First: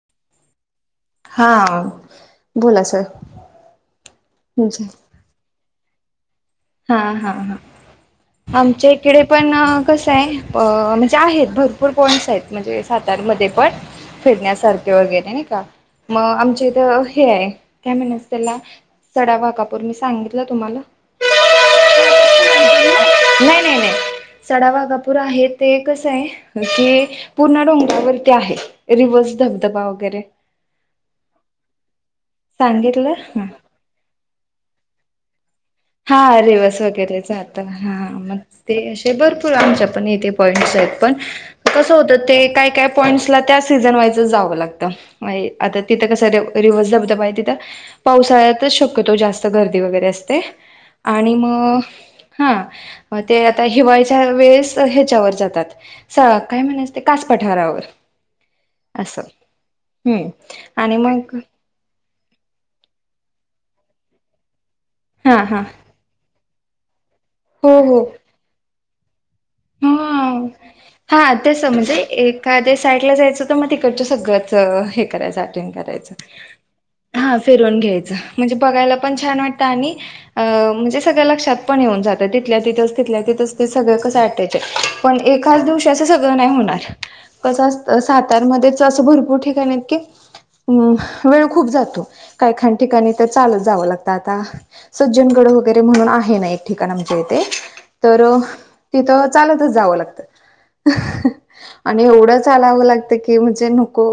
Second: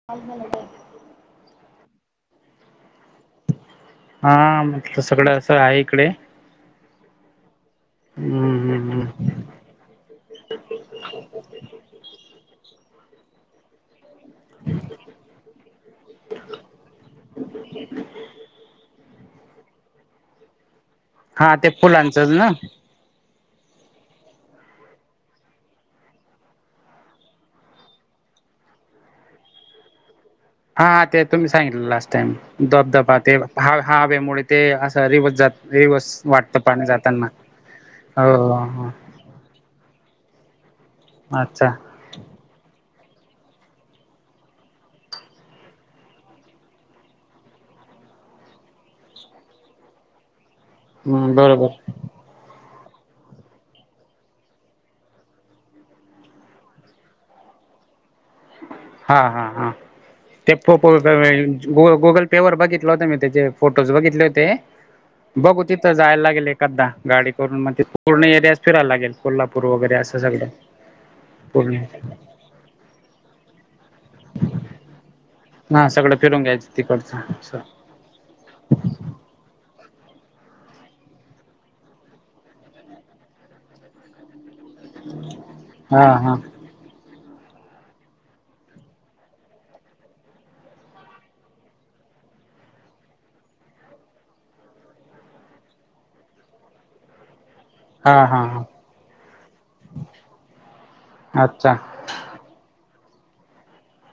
[unintelligible] हा, बोला सर. हा तुमचं म्हटलं सगळं असं आहे इकडे. हा हा हा. अं. आमच्या इकडे पण कसं आहे, म्हणजे आहेत भरपूर पॉइंट्स आहेत म्हणजे. सातारमध्ये पण. फिरण्यासारखं वगैरे नाही का, मग आमच्या इथे हे आहे, काय म्हणायचं त्याला? [unintelligible] मी सांगितलं तुम्हाला? हा ते फुलांचंच ना? नाही नाही नाही. सडावाघापूर आहे ते कसं आहे, ते पूर्ण डोंगरावरती आहे. रिवर्स धबधबा वगैरे. हा हा. ते तुम्ही सांगितलं लास्ट टाइम धबधबा ते सांगितलं हा हवेमुळे ते असं रिव्हर्स जातो. हा रिवस वगैरे जात हा, मग ते हो असे भरपूर पूर आमच्या पण इथे पॉईंट्स आहेत. पण अच्छा. कसं होतं ते काय काय पॉईंट्सला त्या सीझन वाईजच जावं लागतं. आहे आत्ता तिथं कसं रिव्हर्स धबधबा हाय तिथं पावसाळ्यातच शक्यतो जास्त गर्दी वगैरे असते. आणि म बरोबर हा अ ते आता हिवाळच्या वेळेस ह्याच्यावर जातात. सावा काय म्हणायचां ते कास पठारावर. हा असं हा हा. हम्म ते फोटो आणि मग [unintelligible] ग-गुगल पेवर बघितलं होत मी त्याचे फोटोज बघितले होते. हा हा बघू ति जायला लागेल एखादा, गाडी करून हो हो तिथं पूर्ण एरियात फिरायला लागेल. कोल्हापूर वगैरे असं, चालतंय हा. सगळं पूर्ण. काय ते साईडला जायचं तर मग, तिकडचं सगळंच हे करायचाय. हा सगळं फिरून घ्यायचं [unintelligible] हां. तिकडचं फिरून घ्यायच म्हणजे, बघायला पण छान वाटतं आणि. अ म्हणजे सगळं लक्षात पण येऊन जातं तिथल्या तिथेच तिथल्या तिथंच ते सगळं कसं अट्या चे पण एकाच दिवशी असं हा हा सगळं नाही होणार. कसं असत सातार्यामध्येध्येच असं भरपूर ठिकाण आहेत की अम वेळ खूप जातो. काय काय ठिकाणी तर चालत जावं लागतं आता. सज्जनगड वगैरे म्हणून आहे ना एक ठिकाण आमच्या इथे. हा तर हा हा तिथं चालतच जावं लागत अच्छा आणि एवढं चालावं लागतं की म्हणजे, नको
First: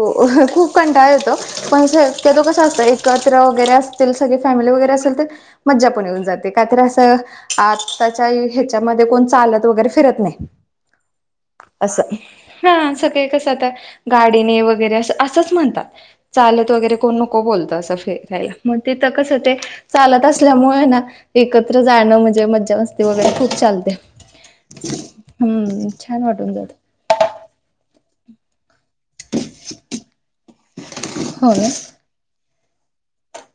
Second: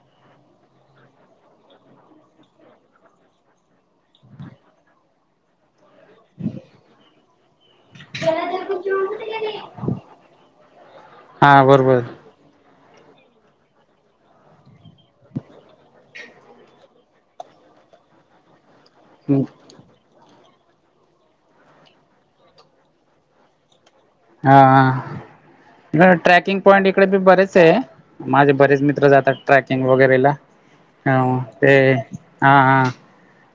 खूप कंटाळ येतो पण शक्यतो कसं असतंय. एकत्र वगैरे असतील, सगळी फॅमिली वगैरे असेल तर मजा पण ये ते काय तरी असं आत्ताच्या याच्यामध्ये, कोण चालत वगैरे फिरत हा असं. बरोबर हा सगळे कसं, आ तर गाडीने वगैरे असंच म्हणतात. चालत वगैरे कोण नको बोलत असं फिरायला मग तिथं कसं ते. चालत असल्यामुळे ना, एकत्र जाणं म्हणजे मज्जा, मस्ती वगैरे खूप चालते. हा हम्म हं छान वाटून ट्रॅकिंग जात पॉइंट एक इकडे बी बरेच आहे, माझे बरेच मित्र जातात. ट्रॅकिंग वगैरेला हा, हो ना ते हा हा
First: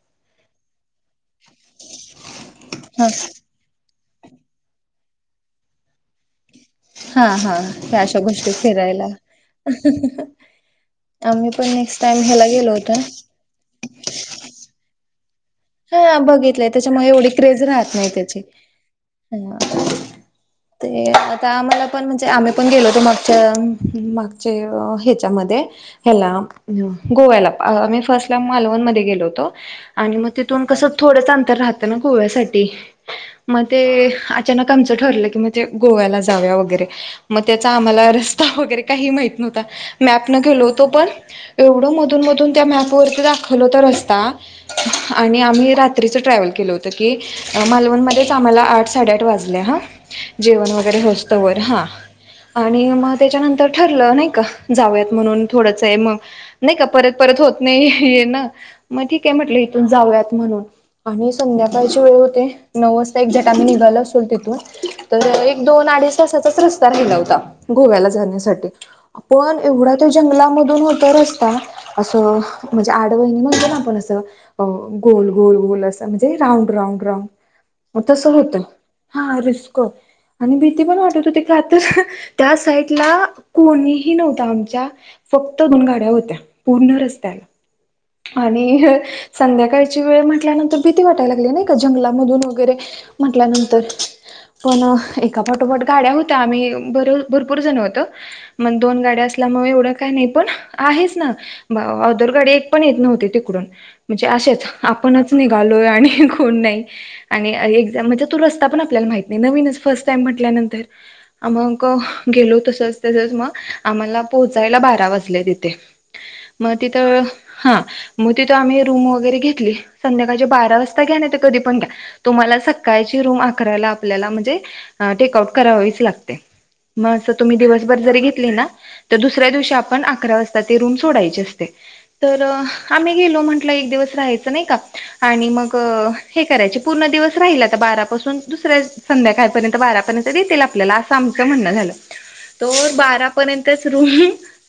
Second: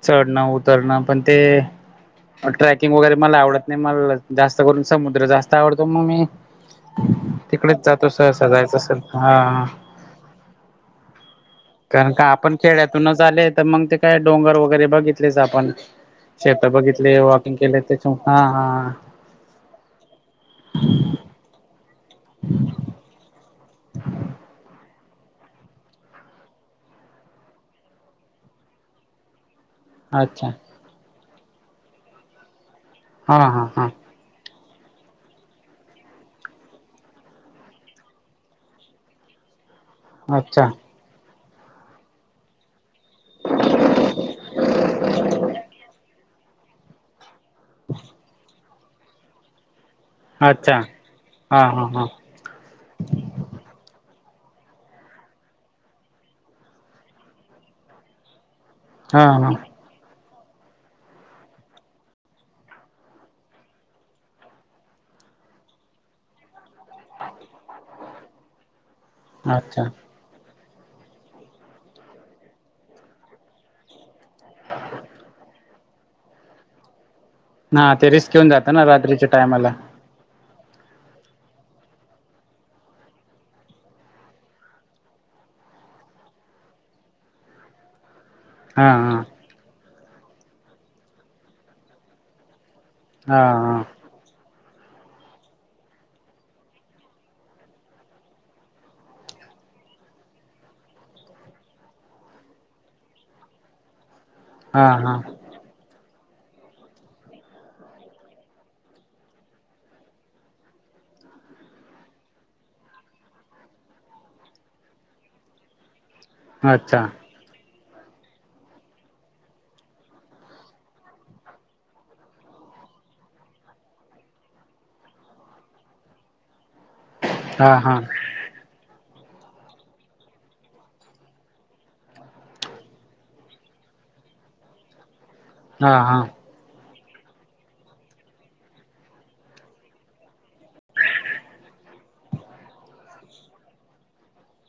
चढना उतरणं पण ते ट्रॅकिंग हा वगैरे मला आवडत नाही मला जास्त करून समुद्र जास्त आवडतो म मी हा हा तिकडेच ह्या जातो अशा सरसा गोष्टी जायचं असेल फिरायला. हा. आम्ही पण ए कारण का आपण खेड्यातूनच आले आहे तर मग ते काय डोंगर वगैरे बघितलेच आपण. हा शेत बघितलंय त्याच्यामुळे बघितले एवढी वॉकिंग क्रेज केले राहत नाही त्याच्या हा त्याची. हा ह ते आता आम्हाला पण म्हणजे, आम्ही पण गेलो होतो मागच्या. मागच्या हेच्या मध्ये, हेला गोव्याला आम्ही फर्स्ट ला, मालवण मध्ये गेलो होतो. आणि मग अच्छा तिथून कसं थोडंच अंतर राहतं ना गोव्यासाठी हा मग हा ते हा आ अचानक आमचं ठरलं की म्हणजे गोव्याला जाऊया वगैरे मग त्याचा आम्हाला रस्ता वगैरे काहीही माहित नव्हत. मॅप न गेलो अच्छा होतो पण एवढं मधून मधून त्या मॅप पूर्त दाखवला होता रस्ता आणि आम्ही रात्री असं ट्रॅव्हल केलं होतं, की मालवण मध्येच आम्हाला आठ, साडेआठ वाजले. हा. जेवण अच्छा वगैरे होऊस्तवर हा आणि मग त्याच्यानंतर तर ठरलं नाही का जाऊयात म्हणून थोडंच आहे मग नाही का परत परत होत नाही ये ना मग हा ठीक आहे हा म्हटलं इथून जाऊयात म्हणून आम्ही संध्याकाळची वेळ होते नऊ वाजता एकझाक्ट आम्ही निघालो असेल तिथून तर एक दोन अडीच तासाचाच रस्ता राहिला होता. गोव्याला जाण्यासाठी पण अच्छा एवढा तो जंगलामधून होता रस्ता असं म्हणजे, आडवळणी म्हणतो ना आपण असं. हो गोल गोल गोल असा म्हणजे राऊंड राऊंड राऊंड हा मग ते तसं रिस्क येऊन होतं जातं ना रात्रीच्या हा टायमाला रिस्क आणि भीती पण वाटत होती कातर त्या साईडला कोणीही नव्हता आमच्या फक्त दोन गाड्या होत्या पूर्ण रस्त्याला आणि हा हा संध्याकाळची वेळ म्हटल्यानंतर भीती वाटायला लागली नाही का जंगलामधून वगैरे हा म्हटल्यानंतर पण एका पाटोपाट गाड्या होत्या आम्ही बर भरपूर जण होतो. मग दोन गाड्या असल्यामुळे एवढं काय नाही पण आहेच ना. बा आँदर गाडी एक पण येत नव्हती तिकडून म्हणजे असेच हा हा हा आपणच निघ घालोय आणि कोण नाही आणि एक्झाम म्हणजे तो रस्ता पण आपल्याला माहित नाही नवीनच फर्स्ट टाइम म्हटल्यानंतर. [unintelligible] मग गेलो तसच तसच मग आम्हाला पोहोचायला बारा वाजले तिथे. मग अच्छा तिथं हा मग तिथ आम्ही रूम वगैरे घेतली. संध्याकाळच्या बारा वाजता घ्या. नाहीतर मग, कधी पण घ्या. तुम्हाला सकाळची रूम अकराला आपल्याला म्हणजे टेक आऊट करावीच लागते. मस्त तुम्ही हा हा दिवसभर जरी घेतली ना तर दुसऱ्या दिवशी आपण अकरा वाजता ती रूम सोडायची असते तर आम्ही गेलो म्हण कुठलाही एक दिवस राहायचं नाही का आणि मग हा हा हा ते करायचे पूर्ण दिवस राहील आता बारापासून दुसऱ्या संध्याकाळपर्यंत बारापर्यंत देतील आपल्याला. आमचं म्हणणं झालं ता तो बारापर्यंतच रूम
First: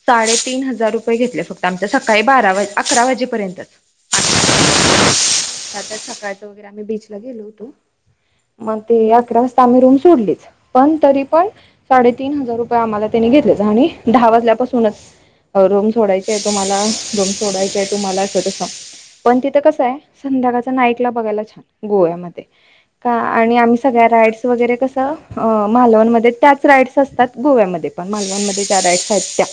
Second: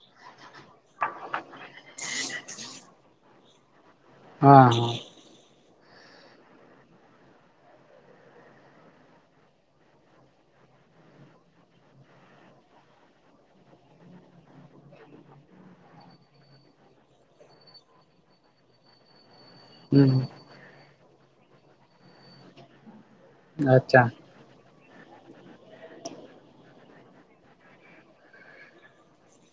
साडेतीन हजार रुपये घेतले फक्त आमचं सकाळी बारा, अकरा वाजेपर्यंत. हा हा. आतच सकाळचं वगैरे आम्ही बीचला गेलो होतो. मग ते अकरा वाजता आम्ही रूम सोडलीच पण तरी पण साडेतीन हजार रुपये आम्हाला त्यांनी घेतलेच आणि दहा वाजल्यापासूनच अ रूम सोडायचा आहे तुम्हाला रूम सोडायची आहे तुम्हाला सतत सांग पण तिथं कसं आहे हम्म संध्याकाळचा नाईटला बघायला छान असत गोव्यामध्ये. का आणि आम्ही अच्छा सगळ्या राईड्स वगैरे कसं अ मालवणमध्ये त्याच राइड्स असतात गोव्यामध्ये पण मालवणमध्ये ज्या राइड्स आहेत त्या.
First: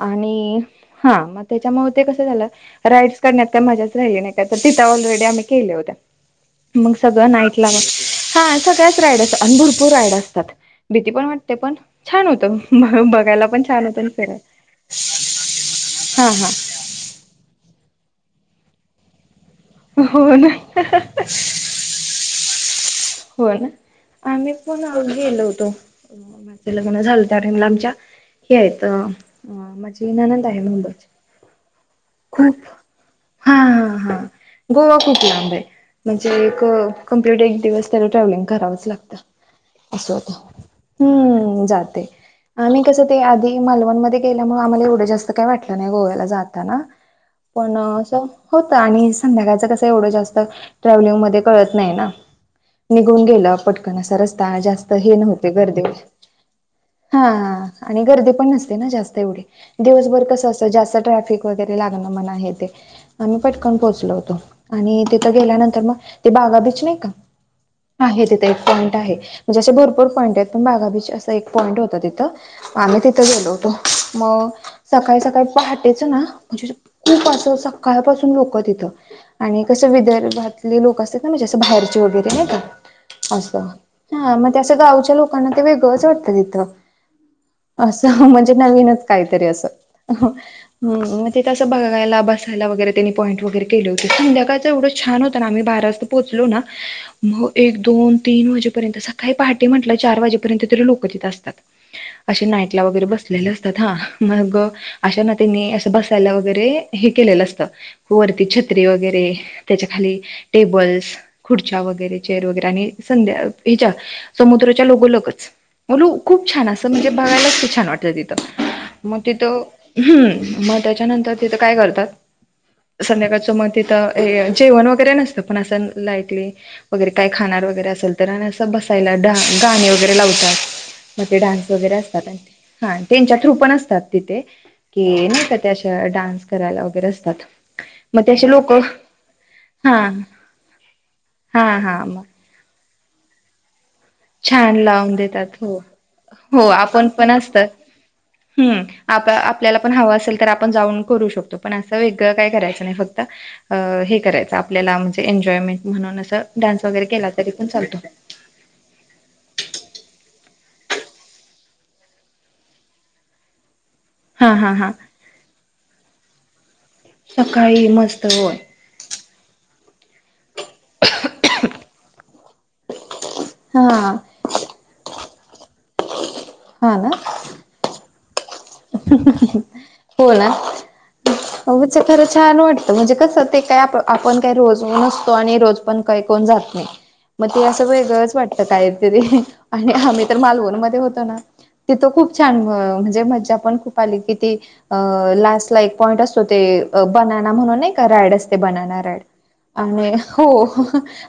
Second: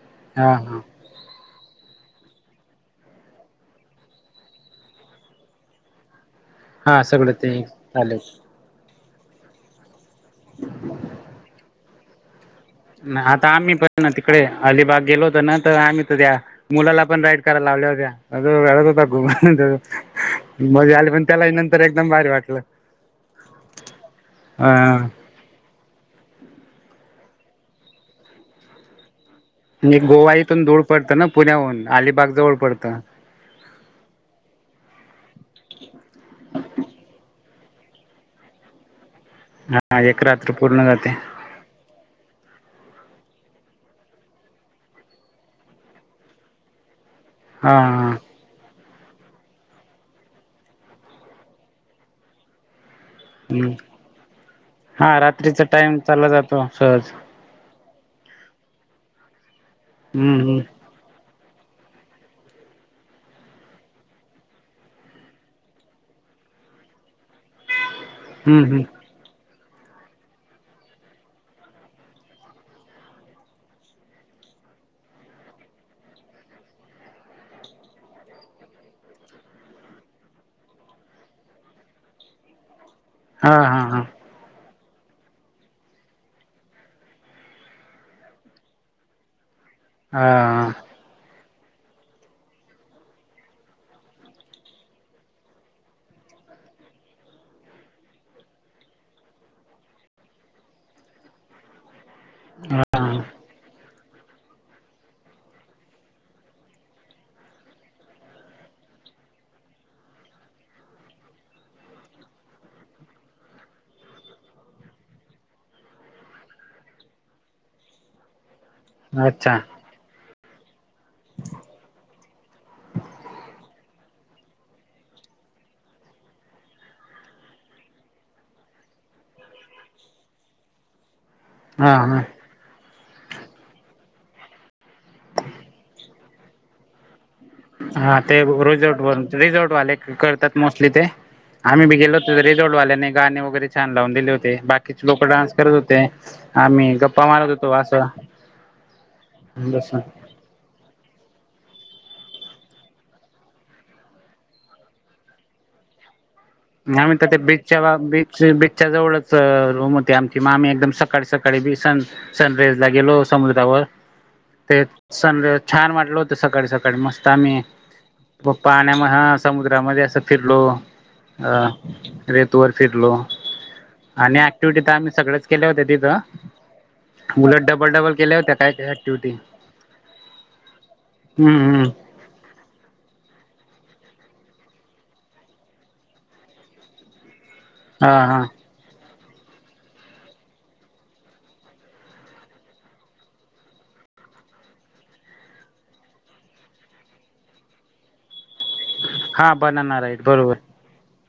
आणि हा मग त्याच्यामुळे ते कस झालं राईड्स करण्यात काय मजाच राहिली नाही का तर तित ऑलरेडी आम्ही केल्या होत्या. मग हा सगळं ते नाईटला चालेल हां. सगळ्याच राईड असतं आणि भुरपूर राईड असतात, भीती पण वाटते पण छान होतं. बघायला आता आम्ही छान होतं पण ना आणि तिकडे, फिरायला अलिबाग गेलो होतो ना तर आम्ही तर हा त्या. हा मुलाला पण राईड करायला लावल्या होत्या, अजून रडत होता हो ना खूप. मजा आली पण त्याला नंतर एकदम भारी वाटलं. होय ना आम्ही पण गेलो होतो. [unintelligible] यायच. नी गोवा इथून दूर पडता ना पुण्याहून अलिबाग जवळ खूप पडतं. हा ह हा गोवा खूप लांब आहे म्हणजे एक कमप्लिट एक दिवस त्याला ट्रॅव्हलिंग करावच लागत, हा असं एक होते रात्र पूर्ण जाते हम्म... जाते. आम्ही कसं ते आधी मालवणमध्ये गेल्यामुळे, आम्हाला एवढे जास्त काय वाटलं नाही गोव्याला जाताना. हा पण हा असं होत आणि संध्याकाळचं कसं, एवढं जास्त ट्रॅव्हलिंग मध्ये कळत नाही ना. निघून गेलं हम्म पटकन असा रस्ता जास्त, हा हे नव्हते रात्रीचा गर्दी टाइम वगैरे चालला जातो सहज हां.. आणि गर्दी पण नसते ना जास्त एवढी, दिवसभर हम्म कस हम्म असतं जास्त ट्रॅफिक. वगैरे लागणं मना हे ते. आम्ही पटकन पोहोचलो होतो आणि तिथं गेल्यानंतर मग ते बागा बीच नाही का? आहे तिथं एक हम्म हम्म पॉईंट आहे म्हणजे असे भरपूर पॉईंट आहेत, पण बागा बीच असं एक पॉईंट होतं तिथं. आम्ही तिथं गेलो, होतो मग. सकाळी सकाळी पहाटेचं ना म्हणजे, खूप असं सकाळपासून लोक तिथं. आणि कसं विदर्भातले लोक असतात ना, म्हणजे असं बाहेरचे वगैरे नाही का. असं हा मग ते असं गावच्या लोकांना ते, वेगळंच वाटतं तिथं. असं म्हणजे नवीनच काहीतरी असं ह हा हम्म तिथं बघायला बसायला वगैरे त्यांनी पॉईंट वगैरे केले होते. संध्याकाळच एवढं छान होतं ना आम्ही बारा वाजता. पोचलो ना मग. एक दोन तीन वाजेपर्यंत सकाळी पहाटे म्हटलं चार वाजेपर्यंत तरी लोक तिथे असतात. असे नाईटला वगैरे, हा बसलेले असतात हा. मग अशा ना त्यानी असं बसायला वगैरे, हे केलेलं असतं. वरती छत्री वगैरे, त्याच्या खाली टेबल्स खुर्च्या वगैरे. चेर वगैरे आणि संध्या हिच्या समुद्रच्या लगोलच. म्हणून खूप छान असं म्हणजे बघायलाच छान वाटत तिथं मग अच्छा तिथं हम्म. मग त्याच्यानंतर तिथं काय करतात. संध्याकाळचं मग तिथं हे जेवण वगैरे नसतं, पण असं लाईटली. वगैरे काय खाणार वगैरे असेल तर, आणि असं बसायला गाणे वगैरे लावत्यात मग ते डान्स. वगैरे हा हा असतात. हां त्यांच्या थ्रू पण असतात तिथे कि नाही का, त्या अशा डान्स करायला वगैरे असतात. हा मग ते असे लोक रिझोर्ट व रिझोर्ट वाले हा करतात, मोस्टली ते हा आम्ही बी हा गेलो मग होतो ते. रिसॉर्ट वाल्याने गाणी वगैरे. छान लावून दिले होते छान बाकीचे लावून लोक डान्स देतात करत हो. होते आम्ही गप्पा मारत होतो असं हम्. आता आपल्याला पण जसं हवं असेल तर, आपण जाऊन करू शकतो. पण असं वेगळं काय करायच नाही फक्त अ हे करायचं आपल्याला म्हणजे एन्जॉयमेंट, म्हणून असं डान्स वगैरे केला तरी पण चालतो. बिचच्या जवळच रूम होती, आमची मामी एकदम सकाळी सकाळी बेसन. सनरेज ला गेलो समुद्रावर. हा हा ते हा सन छान वाटल होत सकाळी सकाळी मस्त आम्ही, सकाळी मस्त [unintelligible] होय हां. मग हा समुद्रामध्ये असं फिरलो. हा रेतवर फिरलो. हां. आणि ऍक्टिव्हिटी तर आम्ही सगळच केले होते तिथं हो ना. डलट डबल डबल केले, होते काय त्यात. हो ना हम्म आव हम्म चे खरं छान वाटतं म्हणजे कसं ते काय आप आपण काही रोज असं नसतो, आणि रोज पण काही कोण जात नाही. [inaudible] मग ते असं हा वेगळंच हा वाटत काहीतरी आणि, आम्ही तर मालवणमध्ये होतो ना. तिथं खूप छान म्हणजे मज्जा पण खूप आली कि ती अ लास्ट ला एक पॉईंट असतो ते बनाना म्हणून नाही का रायीड असते बनाना रायीड. हा बनाना आणी राईट हो बरोबर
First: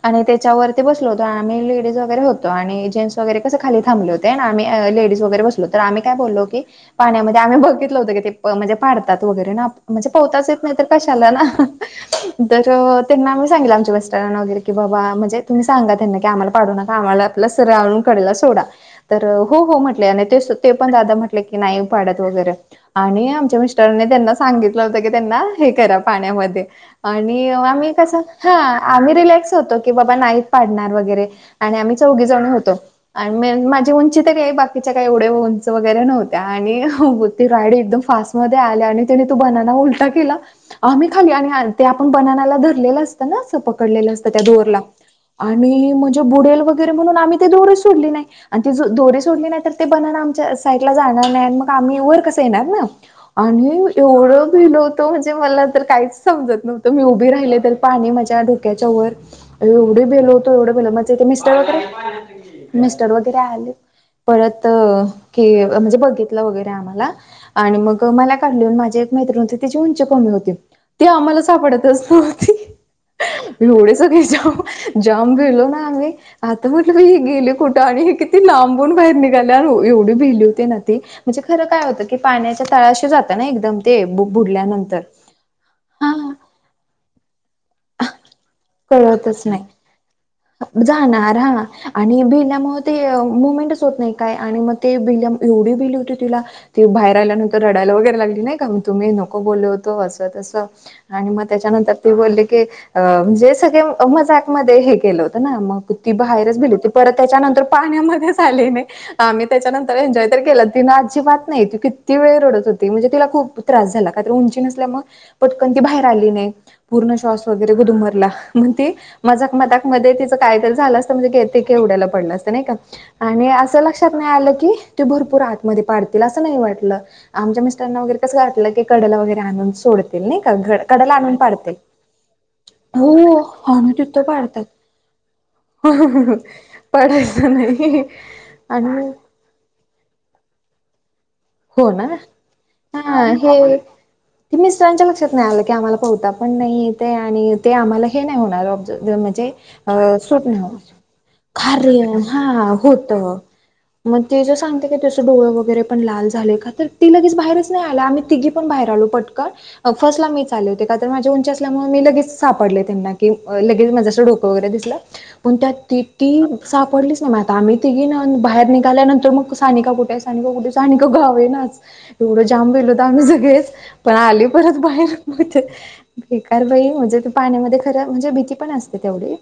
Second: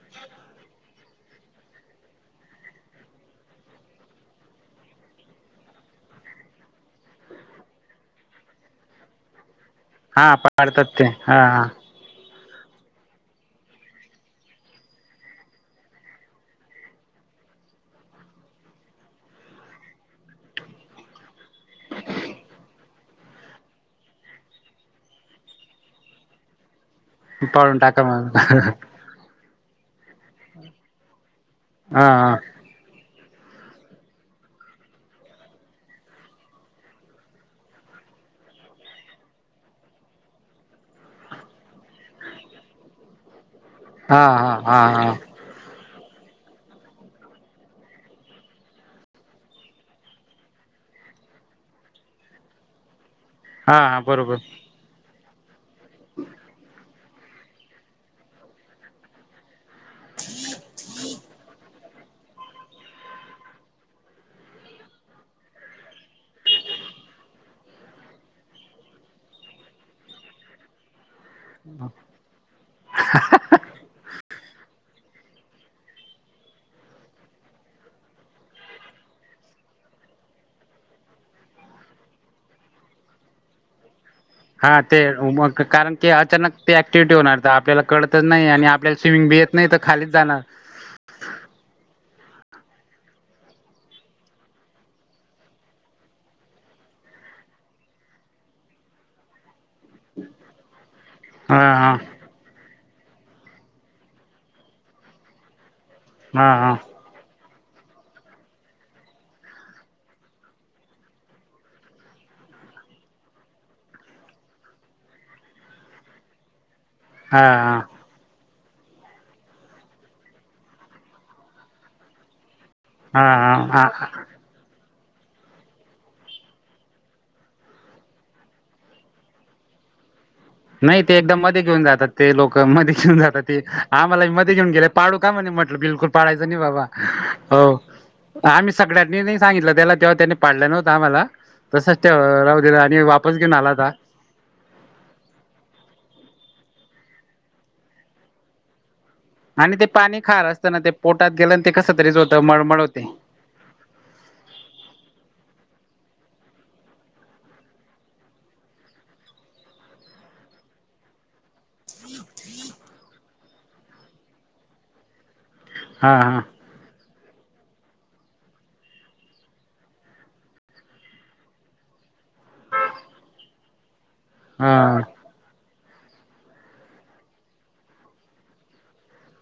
आणि त्याच्यावरती बसलो होतो आम्ही लेडीज वगैरे होतो आणि जेंट्स वगैरे कसे खाली थांबले होते. तिथे आहे ना आम्ही लेडीज वगैरे बसलो होतो, तर आम्ही काय बोललो की पाण्यामध्ये आम्ही बघितलं होत की ते म्हणजे पाडतात वगैरे ना म्हणजे हा पवताच येत नाही तर पाडतात ते कशाला ना‌. [unintelligible] त्याच्यावर त्यांना आमी सांगितलं आमच्या मिस्टरांना वगैरे की बाबा म्हणजे तुमी सांगा त्यांना की आमाला पाडू नका आमाला म्हणल सरळ कडेला आणून सोडा तर हो हो म्हटले आणि ते ते पण दादा म्हटले की नाई पाडत वगैरे आणि आमच्या मिस्टरांनी त्यांना सांगितलं होतं की त्यांना हे करा पाण्यामध्ये आणि पाडून आम्ही टाका कस मग हा आम्ही रिलॅक्स होतो की बाबा नाहीत पाडणार वगैरे आणि आम्ही हा चौघीजण होतो आणि मग माझी उंची तरी आहे का बाकीच्या काय एवढे उंच वगैरे न्हव आणि हं ते रायीड एकदम फास्ट मध्ये आले आणि त्याने तो बनाना उलटा केला. आम्ही खाली आणि आणि ते आपण बनानाला धरलेलं असतं ना असं पकडलेलं हा असतं त्या हा दोरला. हा हा आणि म्हणजे बुडेल वगैरे म्हणून आम्ही ते दोरीच सोडली नाय. आणि ती जो दोरी सोडली नाय तर ते बनाना आमच्या साईटला जा मग आम्ही वर कस येणार ना हा आम्ही हा बरोबर एवढं भिलो तो म्हणजे मला तर काहीच समजत नव्हतं मी उभी राहिले तर पाणी माझ्या डोक्याच्या वर. एवढं भिलोवतो एवढं भिलोवतो माझे तर मिस्टर वगैरे मिस्टर वगैरे आले पळत की अ म्हणजे बघितलं वगैरे आम्हाला आणि मग मला काढलं न माझी एक मैत्रिण होती तिची उंची कमी होती ती आम्हालाच सापडतच नव्हती. एवढे सगळे जाम जाम भीलो ना आम्ही. आता म्हटलं ग ही गेली कुठं आणि ही किती लांबून बाहेर निघाली एवढं बिलो ते ना ती म्हणजे खरं काय होत की पाण्याच्या तळाशी जात ना एकदम ते [unintelligible] हा ते उमक कारण की हा अचानक ते अँक्टिव्हटी होणार तर आपल्याला कळतच नाही आणि आपल्याला स्विमिंग बी येत नाही तर खालीच जाणार. जाणार हा आणि भिल्यामुळे ते मुमेंटच होत नाही काय आणि मग ते विल्यम एवढी भीली होती तिला ती बाहेर आल्यानंतर रडायला वगैरे लागली नाही का मी तुम्ही नको बोलत तो अस तस आणि मग हा त्याच्यानंतर हा ती बोलले कि कि अ म्हणजे सगळे मजाक मधे हे केलं होत ना मग ती हा बाहेरच हा भेली होती. परत त्याच्यानंतर पाण्यामध्येच आली नाही. आम्ही त्याच्यानंतर एन्जॉय तर केलं. तिनं अजीबात नाही, ती किती वेळ रडत होती. म्हणजे तिला खूप त्रास झाला का तर उंची नसल्यामूळ पटकन ती बाहेर आली नाही पूर्ण श्वास वगैरे हा गुदमरला म्हणती मजाक मजाकमध्ये तिचं काहीतरी झालं असतं म्हणजे तेे केवढ्याला पडलं असतं नाही का. आणि हा असं हा हा लक्षात नाही आलं की ते भरपूर आतमध्ये पाडतील असं नाही वाटलं. आमच्या मिस्टरांना वगैरे कसंवाटलं की कडेला वगैरे आणून सोडतील नाऐ का नाही कडेला ते आणून एकदम मध्ये पाडतील घेऊन जातात ते लोकमध्ये घेऊन हो जातात ते आणून तिथं आम्हालाही मध्ये पाडतात घेऊन गेले पाडू का म्हणे, म्हटलं बिलकुल पाडायचं नाही बाबा. पाडायचं हो नाही आम्ही आणि सगळ्यांनी नाही सांगितलं त्याला तेव्हा त्यानी पाडलं नव्हतं आम्हाला हो तसाच ना त्याव राहू दिला आणि हा वापस घेऊन आला हे ता मिस्टरांच्या लक्षात नाही आलं की आम्हाला पवता पण नाही येतय आणि ते आम्हाला हे नाही होणार ब् ते आणि अ पाणी खार स्वप्न असतं ना ते पोटात गेलं आणि ते कसं तरीच खरं होतं हा मळमळ होते होतं. मग ते जे सांगते का तस डोळे वगैरे पण लाल झाले का? तर ती लगेच बाहेरच नाही आली. आम्ही तिघी पण बाहेर आलो पटकन. फस्टला मीच आले होते. का? तर माझ्या उंची असल्या. मुळे मी लगेच सापडले. त्यांना की लगेच माझ डोकं वगैरे दिसलं,. पण त्या हा किती हा सापडलीच नाही म आम्ही तिघे बाहेर निघाल्यानंतर मग सानिका कुठे सानिका कुठे सानिका तर गावेनाच एवढं जाम भीलो होत आम्ही सगळेच पण आली परत हा बाहेर. बेकार भाई म्हणजे, तू पाण्यामध्ये खर म्हणजे भीती पण असते तेवढी‌.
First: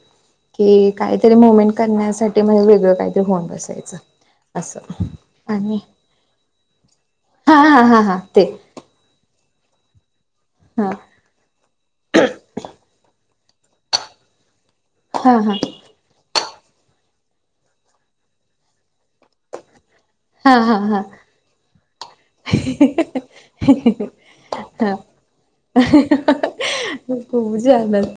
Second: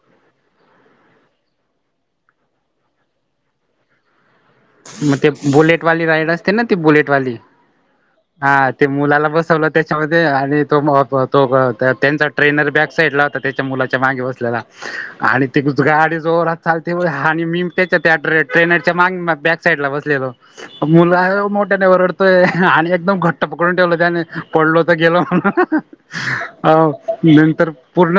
की काहीतरी मुवमेंट करण्यासाठी. म्हणे वेगळं काहीतरी होऊन बसायचं. असं मग, ते आणि बुलेट वाली रायडर्स. ना ती बुलेटवाली हा हा हा हा ते, मुलाला बसवलं त्याच्यामध्ये आणि तो. हा तो का त्यांचा ट्रेनर बॅक साईडला होता. त्याच्या मुलाच्या मागे बसलेला. हा आणि हा ती गाडी जोरात चालते. आणि मी म त्याच्या त्या ट्रेनरच्या मागे मग. बॅक साईड ला बसलोय बघ. हा हा हा. मुलं मोठ्यानं वरडतोय आणि, एकदम घट्ट पकडून ठेवलं त्याने पडलो तर हा गेलो. अ खूप नंतर छान. पूर्ण.